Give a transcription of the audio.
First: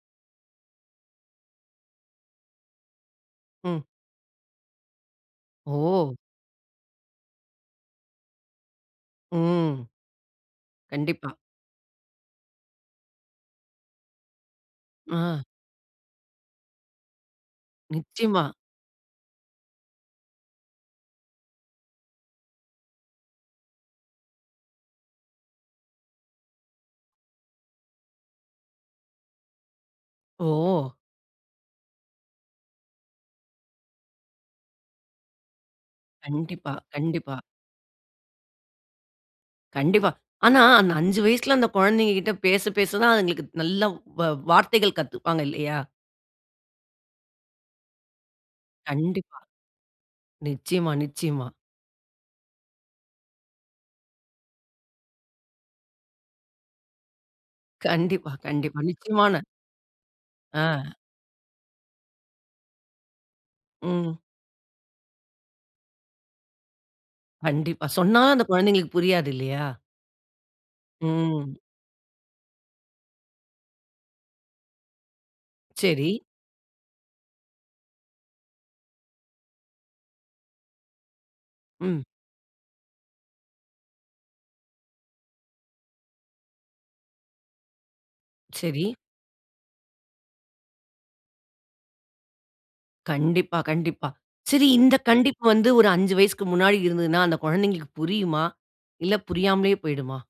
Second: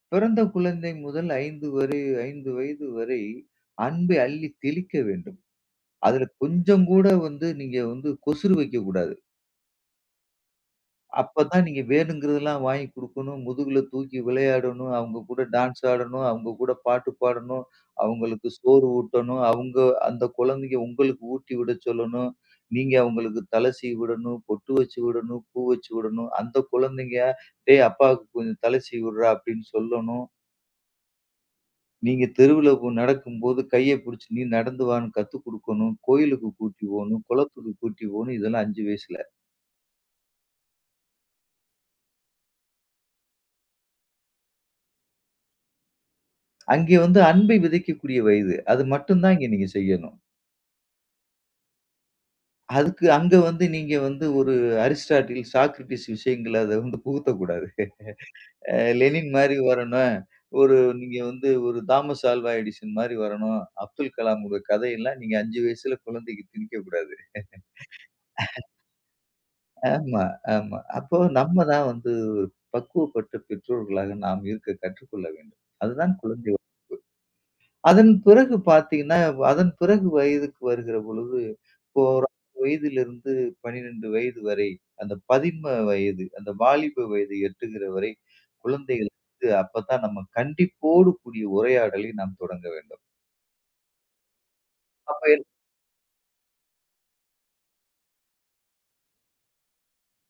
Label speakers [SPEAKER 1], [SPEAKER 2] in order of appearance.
[SPEAKER 1] பிறந்த குழந்தை முதல் 5 வரை 5 வயது வரை
[SPEAKER 2] ம்.
[SPEAKER 1] அன்பை அள்ளித் தெளிக்க வேண்டும்.
[SPEAKER 2] ஓ!
[SPEAKER 1] அதில கொஞ்சம் கூட வந்து, நீங்க வந்து கொசுரு வைக்கக்கூடாது.
[SPEAKER 2] ம். கண்டிப்பா.
[SPEAKER 1] அப்பத்தான் நீங்க வேணுங்கிறதெல்லாம் வாங்கி குடுக்கணும். முதுகில தூக்கி விளையாடணும். அவங்க கூட
[SPEAKER 2] அ.
[SPEAKER 1] டான்ஸ் ஆடணும். அவங்க கூட பாட்டு பாடணும்.
[SPEAKER 2] நிச்சயமா.
[SPEAKER 1] அவங்களுக்கு சோறு ஊட்டணும். அவங்க அந்த குழந்தைங்க உங்களுக்கு ஊட்டி விட சொல்லணும். நீங்க அவங்களுக்கு தல சீவி விடணும். பொட்டு வச்சு விடணும். பூ வச்சு விடணும். அந்த குழந்தைங்கட்ட "டேய் அப்பாவுக்கு கொஞ்சம் தலை சீவி விடுறா" அப்படின்னு சொல்லணும்.
[SPEAKER 2] ஓ!
[SPEAKER 1] நீங்க தெருவில போ நடக்கும் போது கைய புடிச்சு, நீ நடந்து வான்னு கத்து குடுக்கணும். கோயிலுக்கு
[SPEAKER 2] கண்டிப்பா,
[SPEAKER 1] கூட்டி போணும்,
[SPEAKER 2] கண்டிப்பா.
[SPEAKER 1] குளத்துக்கு கூட்டி போணும். இதெல்லாம் 5 வயசுல.
[SPEAKER 2] கண்டிப்பா. ஆனா அந்த 5 வயசுல அந்த குழந்தைங்க கிட்ட பேச பேச தான் அதுங்களுக்கு நல்ல வ் வ வார்த்தைகள் கத்துப்பாங்க இல்லையா?
[SPEAKER 1] அங்கே வந்து அன்பை விதைக்கக்கூடிய வயது. அது மட்டும் தான்
[SPEAKER 2] கண்டிப்பா.
[SPEAKER 1] இங்க நீங்க செய்யணும்.
[SPEAKER 2] நிச்சயமா, நிச்சயமா.
[SPEAKER 1] அதுக்கு அங்க வந்து நீங்க வந்து ஒரு அரிஸ்டாட்டில், சாக்ரடிஸ் விஷயங்களை அத வந்து புகுத்த கூடாது.
[SPEAKER 2] கண்டிப்பா,
[SPEAKER 1] அ
[SPEAKER 2] கண்டிப்பா.
[SPEAKER 1] லெனின்
[SPEAKER 2] நிச்சயமான
[SPEAKER 1] மாரி வரணும். ஒரு
[SPEAKER 2] அ.
[SPEAKER 1] நீங்க வந்து ஒரு தாமஸ் ஆல்வா எடிசன் மாரி வரணும். அப்துல்
[SPEAKER 2] ம்.
[SPEAKER 1] கலாம் உங்க கதை எல்லாம் நீங்க 5 வயசுல குழந்தைக்கு திணிக்க கூடாது.
[SPEAKER 2] கண்டிப்பா. சொன்னா அந்த கொழந்தைங்களுக்கு புரியாது, இல்லையா?
[SPEAKER 1] ஆமா, ஆமா. அப்போ
[SPEAKER 2] ம்.
[SPEAKER 1] நம்ம தான் வந்து ஒரு பக்குவப்பட்ட பெற்றோர்களாக நாம் இருக்க கற்றுக்கொள்ள வேண்டும். அது
[SPEAKER 2] சரி.
[SPEAKER 1] தான் குழந்தை வளர்ப்பு. அதன் பிறகு பார்த்தீங்கன்னா, அதன் பிறகு வயதுக்கு வருகிற பொழுது இப்போ
[SPEAKER 2] ம்.
[SPEAKER 1] ஒரு 6 வயதிலிருந்து, 12 வயது வரை, அந்த பதின்ம வயது, அந்த வாலிப வயது எட்டுகிற வரை,
[SPEAKER 2] சரி.
[SPEAKER 1] குழந்தைகளுக்கு அப்ப தான் நம்ம கண்டிப்போடு கூடிய உரையாடலை நாம் தொடங்க வேண்டும்.
[SPEAKER 2] கண்டிப்பா, கண்டிப்பா. சரி. இந்த
[SPEAKER 1] அப்ப எல்
[SPEAKER 2] கண்டிப்பு வந்து ஒரு 5 வயசுக்கு முன்னாடி இருந்ததுன்னா அந்த குழந்தைங்களுக்கு புரியுமா? இல்ல புரியாமலே போய்டுமா?